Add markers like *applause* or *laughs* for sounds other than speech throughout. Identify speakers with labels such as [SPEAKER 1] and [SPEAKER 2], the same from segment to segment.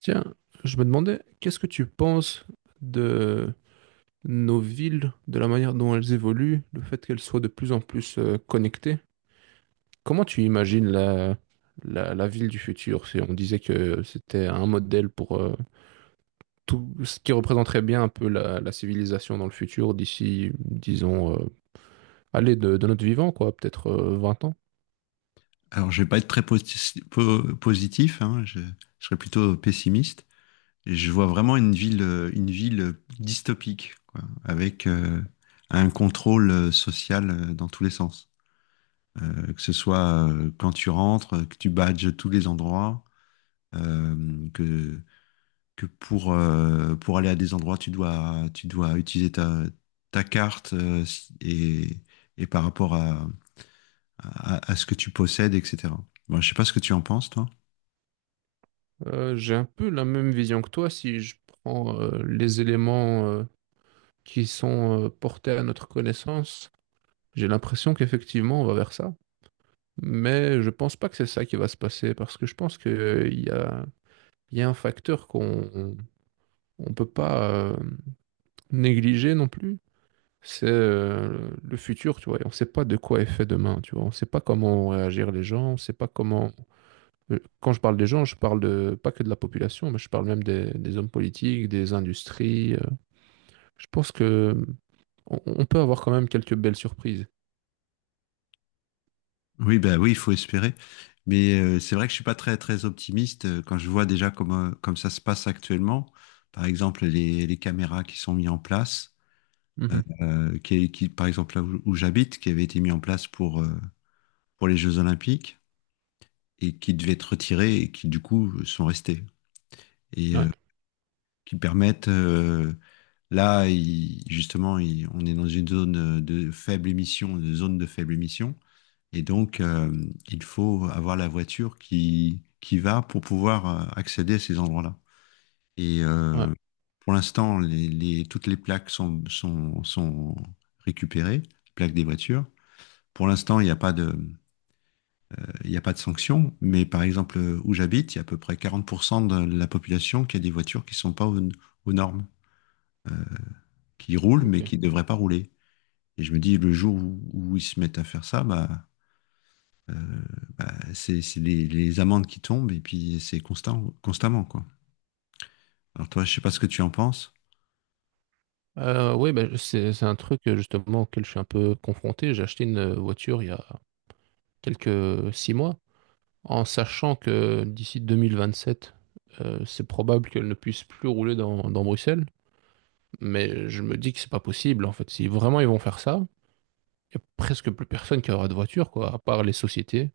[SPEAKER 1] Tiens, je me demandais, qu'est-ce que tu penses de nos villes, de la manière dont elles évoluent, le fait qu'elles soient de plus en plus connectées? Comment tu imagines la ville du futur? Si on disait que c'était un modèle pour tout ce qui représenterait bien un peu la civilisation dans le futur d'ici, disons, de notre vivant, quoi, peut-être 20 ans.
[SPEAKER 2] Alors, je vais pas être positif, hein, je serais plutôt pessimiste. Et je vois vraiment une ville dystopique, quoi, avec un contrôle social dans tous les sens. Que ce soit Quand tu rentres, que tu badges tous les endroits, euh, que, que pour aller à des endroits, tu dois utiliser ta carte et, par rapport à ce que tu possèdes, etc. Bon, je sais pas ce que tu en penses, toi.
[SPEAKER 1] J'ai un peu la même vision que toi si je prends les éléments qui sont portés à notre connaissance. J'ai l'impression qu'effectivement, on va vers ça. Mais je pense pas que c'est ça qui va se passer parce que je pense qu'il y a un facteur qu'on on peut pas négliger non plus. C'est le futur, tu vois. Et on sait pas de quoi est fait demain, tu vois. On sait pas comment vont réagir les gens. On sait pas comment. Quand je parle des gens, je parle de, pas que de la population, mais je parle même des hommes politiques, des industries. Je pense que on peut avoir quand même quelques belles surprises.
[SPEAKER 2] Oui, ben oui, il faut espérer. Mais c'est vrai que je suis pas très très optimiste quand je vois déjà comment comme ça se passe actuellement. Par exemple, les caméras qui sont mises en place, qui, par exemple où j'habite, qui avaient été mises en place pour les Jeux Olympiques et qui devaient être retirées et qui du coup sont restées et
[SPEAKER 1] Ouais,
[SPEAKER 2] euh, qui permettent là il- justement il- on est dans une zone de faible émission, une zone de faible émission. Et donc, il faut avoir la voiture qui va pour pouvoir accéder à ces endroits-là. Et
[SPEAKER 1] ouais,
[SPEAKER 2] euh, pour l'instant, toutes les plaques sont récupérées, les plaques des voitures. Pour l'instant, il n'y a pas de, il n'y a pas de sanction, mais par exemple, où j'habite, il y a à peu près 40% de la population qui a des voitures qui ne sont pas aux normes, qui roulent, mais
[SPEAKER 1] OK.
[SPEAKER 2] qui ne devraient pas rouler. Et je me dis, le jour où ils se mettent à faire ça, bah, euh, c'est les amendes qui tombent et puis c'est constamment, quoi. Alors toi, je sais pas ce que tu en penses.
[SPEAKER 1] Oui, bah, c'est un truc, justement auquel je suis un peu confronté. J'ai acheté une, voiture il y a quelques, 6 mois, en sachant que d'ici 2027, c'est probable qu'elle ne puisse plus rouler dans dans Bruxelles. Mais je me dis que c'est pas possible, en fait. Si vraiment ils vont faire ça, il y a presque plus personne qui aura de voiture, quoi, à part les sociétés.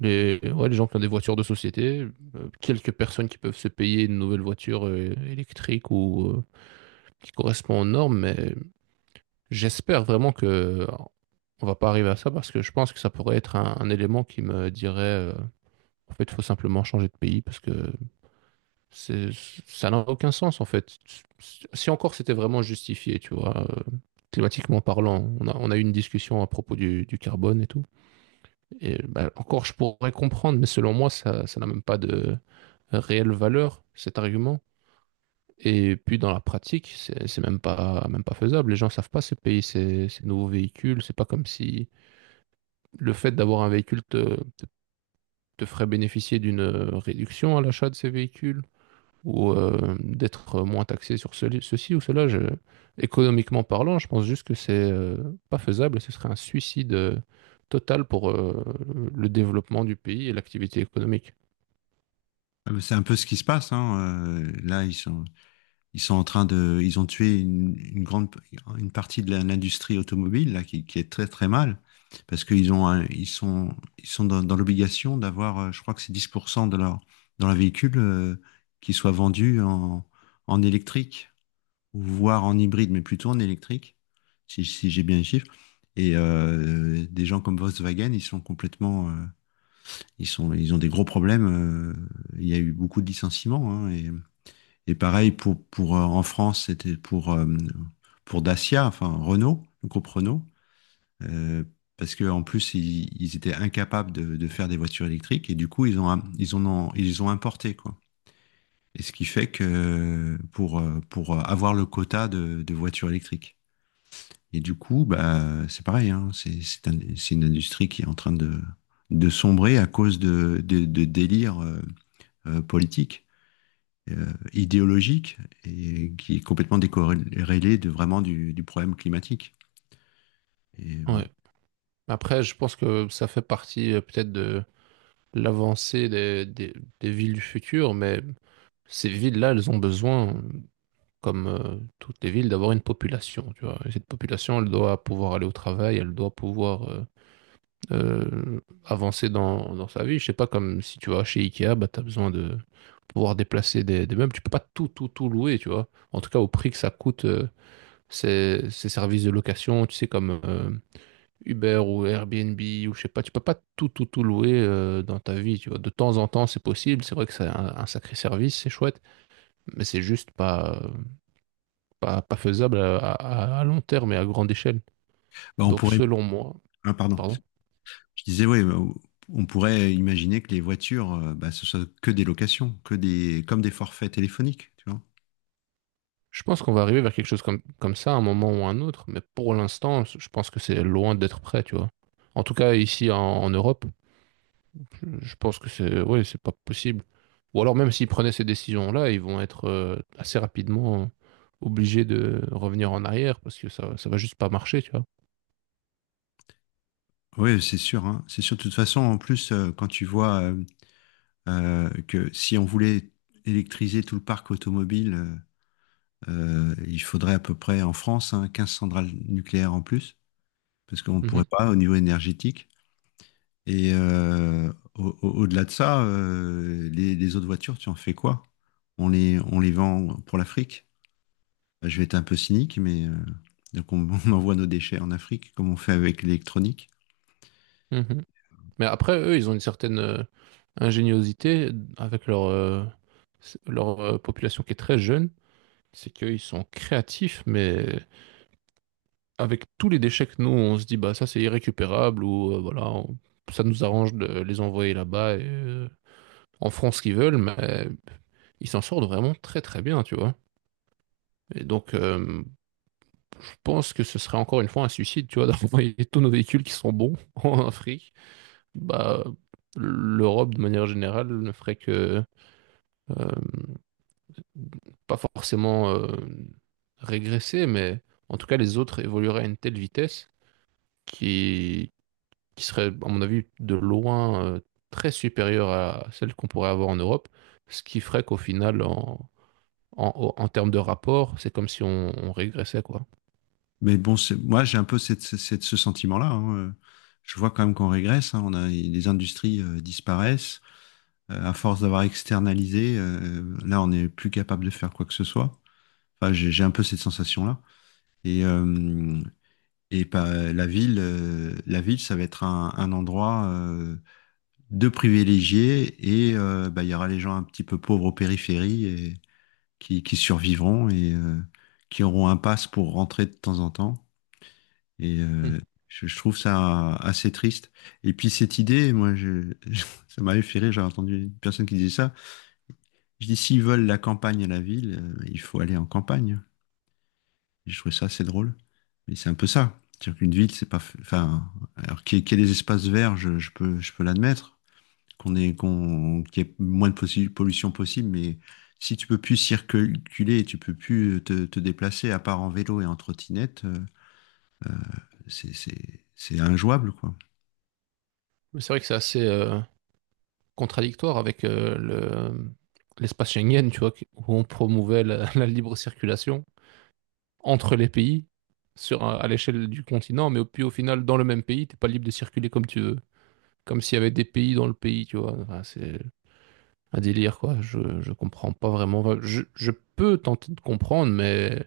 [SPEAKER 1] Les ouais, les gens qui ont des voitures de société, quelques personnes qui peuvent se payer une nouvelle voiture, électrique ou, qui correspond aux normes, mais j'espère vraiment que on va pas arriver à ça parce que je pense que ça pourrait être un élément qui me dirait en fait, il faut simplement changer de pays parce que c'est- ça n'a aucun sens en fait. Si encore c'était vraiment justifié, tu vois, climatiquement parlant, on a eu une discussion à propos du carbone et tout. Et bah, encore, je pourrais comprendre, mais selon moi, ça n'a même pas de réelle valeur, cet argument. Et puis dans la pratique, c'est même pas faisable. Les gens savent pas ces pays, ces nouveaux véhicules. C'est pas comme si le fait d'avoir un véhicule ferait bénéficier d'une réduction à l'achat de ces véhicules ou d'être moins taxé sur ceci ou cela. Économiquement parlant, je pense juste que c'est pas faisable. Ce serait un suicide total pour le développement du pays et l'activité économique.
[SPEAKER 2] Ah, mais c'est un peu ce qui se passe, hein. euh, là, ils sont, Ils sont en train de, ils ont tué une partie de l'industrie automobile là, qui est très très mal parce qu'ils ont, un- ils sont dans l'obligation d'avoir, je crois que c'est 10% de leur, dans leur véhicule qui soit vendu en électrique ou voire en hybride, mais plutôt en électrique, si j'ai bien les chiffres. Et des gens comme Volkswagen, ils sont ils ont des gros problèmes. Il y a eu beaucoup de licenciements, hein, et pareil pour en France, c'était pour Dacia, enfin Renault, le groupe Renault, euh, parce que en plus ils étaient incapables de faire des voitures électriques et du coup ils ont im- ils en ont ils ont importé, quoi. Et ce qui fait que pour avoir le quota de voitures électriques. Et du coup, bah, c'est pareil, hein, c'est une industrie qui est en train de sombrer à cause de délires politiques, idéologique et qui est complètement décorrélé de vraiment du problème climatique. Et bon.
[SPEAKER 1] Ouais. Après, je pense que ça fait partie peut-être de l'avancée des villes du futur, mais ces villes-là, elles ont besoin comme toutes les villes, d'avoir une population, tu vois. Et cette population, elle doit pouvoir aller au travail, elle doit pouvoir avancer dans sa vie. Je sais pas, comme si tu vas chez Ikea, bah, tu as besoin de pouvoir déplacer des meubles. Tu peux pas tout, tout, tout louer, tu vois. En tout cas, au prix que ça coûte, ces services de location, tu sais, comme Uber ou Airbnb ou je sais pas, tu peux pas tout, tout, tout louer dans ta vie, tu vois. De temps en temps, c'est possible. C'est vrai que c'est un sacré service, c'est chouette, mais c'est juste pas, pas faisable à long terme et à grande échelle.
[SPEAKER 2] Bah,
[SPEAKER 1] Donc, selon moi,
[SPEAKER 2] ah, pardon,
[SPEAKER 1] pardon,
[SPEAKER 2] je disais oui, bah, on pourrait imaginer que les voitures, bah, ce soit que des locations, comme des forfaits téléphoniques, tu vois.
[SPEAKER 1] je pense qu'on va arriver vers quelque chose comme, comme ça à un moment ou à un autre, mais pour l'instant, je pense que c'est loin d'être prêt, tu vois. En tout cas, ici en Europe, je pense que c'est ouais, c'est pas possible. Ou alors, même s'ils prenaient ces décisions-là, ils vont être assez rapidement obligés de revenir en arrière parce que ça va juste pas marcher, tu vois.
[SPEAKER 2] Oui, c'est sûr, hein. C'est sûr. De toute façon, en plus, quand tu vois que si on voulait électriser tout le parc automobile, il faudrait à peu près en France, hein, 15 centrales nucléaires en plus, parce qu'on ne pourrait
[SPEAKER 1] Mhm,
[SPEAKER 2] pas au niveau énergétique. Et delà de ça, les autres voitures, tu en fais quoi? On les vend pour l'Afrique? Bah, je vais être un peu cynique, mais donc on, *laughs* on envoie nos déchets en Afrique, comme on fait avec l'électronique.
[SPEAKER 1] mhm. Mais après, eux, ils ont une certaine ingéniosité avec leur population qui est très jeune. C'est qu'ils sont créatifs, mais avec tous les déchets que nous, on se dit, bah ça c'est irrécupérable ou voilà, ça nous arrange de les envoyer là-bas et en France ce qu'ils veulent, mais ils s'en sortent vraiment très très bien, tu vois. Et donc, je pense que ce serait encore une fois un suicide, tu vois, *laughs* d'envoyer tous nos véhicules qui sont bons *laughs* en Afrique. Bah, l'Europe, de manière générale, ne ferait que euh, pas forcément régresser, mais en tout cas les autres évolueraient à une telle vitesse qui, qui serait, à mon avis, de loin très supérieure à celle qu'on pourrait avoir en Europe, ce qui ferait qu'au final, en termes de rapport, c'est comme si on, on régressait, quoi.
[SPEAKER 2] Mais bon, moi j'ai un peu ce sentiment-là, hein. Je vois quand même qu'on régresse, hein. Les industries disparaissent. À force d'avoir externalisé, là on n'est plus capable de faire quoi que ce soit. Enfin, j'ai un peu cette sensation-là. Et, euh, Et pas la ville, ça va être un endroit de privilégié et bah, il y aura les gens un petit peu pauvres aux périphéries et qui survivront et qui auront un pass pour rentrer de temps en temps. Et
[SPEAKER 1] Hmm.
[SPEAKER 2] euh, je trouve ça assez triste. Et puis cette idée, *laughs* ça m'avait fait rire, j'ai entendu une personne qui disait ça. Je dis, s'ils veulent la campagne à la ville, il faut aller en campagne. J'ai trouvé ça assez drôle. Mais c'est un peu ça. C'est-à-dire qu'une ville, c'est pas. F- enfin, alors qu'il y ait des espaces verts, je peux l'admettre. Qu'il y ait moins de pollution possible, mais si tu peux plus circuler et tu peux plus te déplacer, à part en vélo et en trottinette, c'est injouable, quoi.
[SPEAKER 1] Mais c'est vrai que c'est assez contradictoire avec l'espace Schengen, tu vois, où on promouvait la, *laughs* la libre circulation entre les pays sur, à l'échelle du continent, mais puis au final, dans le même pays, t'es pas libre de circuler comme tu veux. Comme s'il y avait des pays dans le pays, tu vois. Enfin, c'est un délire, quoi. Je comprends pas vraiment. Enfin, je peux tenter de comprendre, mais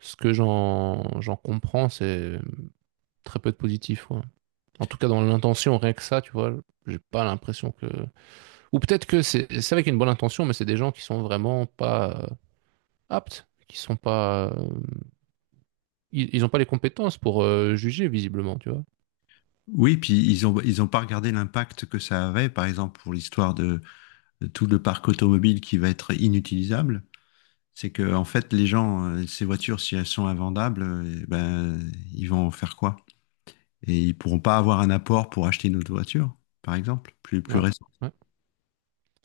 [SPEAKER 1] ce que j'en comprends, c'est très peu de positif, ouais. En tout cas, dans l'intention, rien que ça, tu vois, j'ai pas l'impression que... Ou peut-être que c'est avec une bonne intention, mais c'est des gens qui sont vraiment pas aptes, qui sont pas... ils ont pas les compétences pour juger, visiblement, tu vois.
[SPEAKER 2] Oui, ils ont pas regardé l'impact que ça avait, par exemple, pour l'histoire de tout le parc automobile qui va être inutilisable. C'est que, en fait, les gens, ces voitures, si elles sont invendables, ben, ils vont en faire quoi? Et ils pourront pas avoir un apport pour acheter une autre voiture, par exemple, plus
[SPEAKER 1] Ouais,
[SPEAKER 2] récent.
[SPEAKER 1] ouais.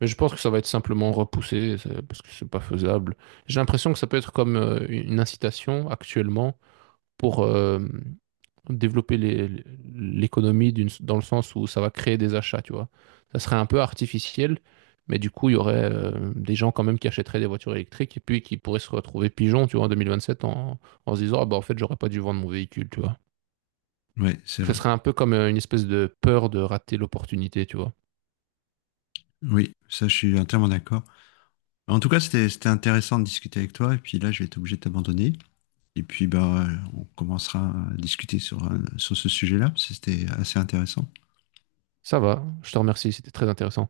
[SPEAKER 1] Mais je pense que ça va être simplement repoussé parce que c'est pas faisable. J'ai l'impression que ça peut être comme une incitation actuellement pour développer l'économie dans le sens où ça va créer des achats, tu vois. Ça serait un peu artificiel, mais du coup, il y aurait des gens quand même qui achèteraient des voitures électriques et puis qui pourraient se retrouver pigeons, tu vois, en 2027 en se disant, ah bah en fait, j'aurais pas dû vendre mon véhicule, tu vois.
[SPEAKER 2] Oui, c'est
[SPEAKER 1] Ce
[SPEAKER 2] vrai.
[SPEAKER 1] serait un peu comme une espèce de peur de rater l'opportunité, tu vois.
[SPEAKER 2] Oui, ça, je suis entièrement d'accord. En tout cas, c'était intéressant de discuter avec toi. Et puis là, je vais être obligé de t'abandonner. Et puis, ben, on commencera à discuter sur ce sujet-là. C'était assez intéressant.
[SPEAKER 1] Ça va, je te remercie, c'était très intéressant.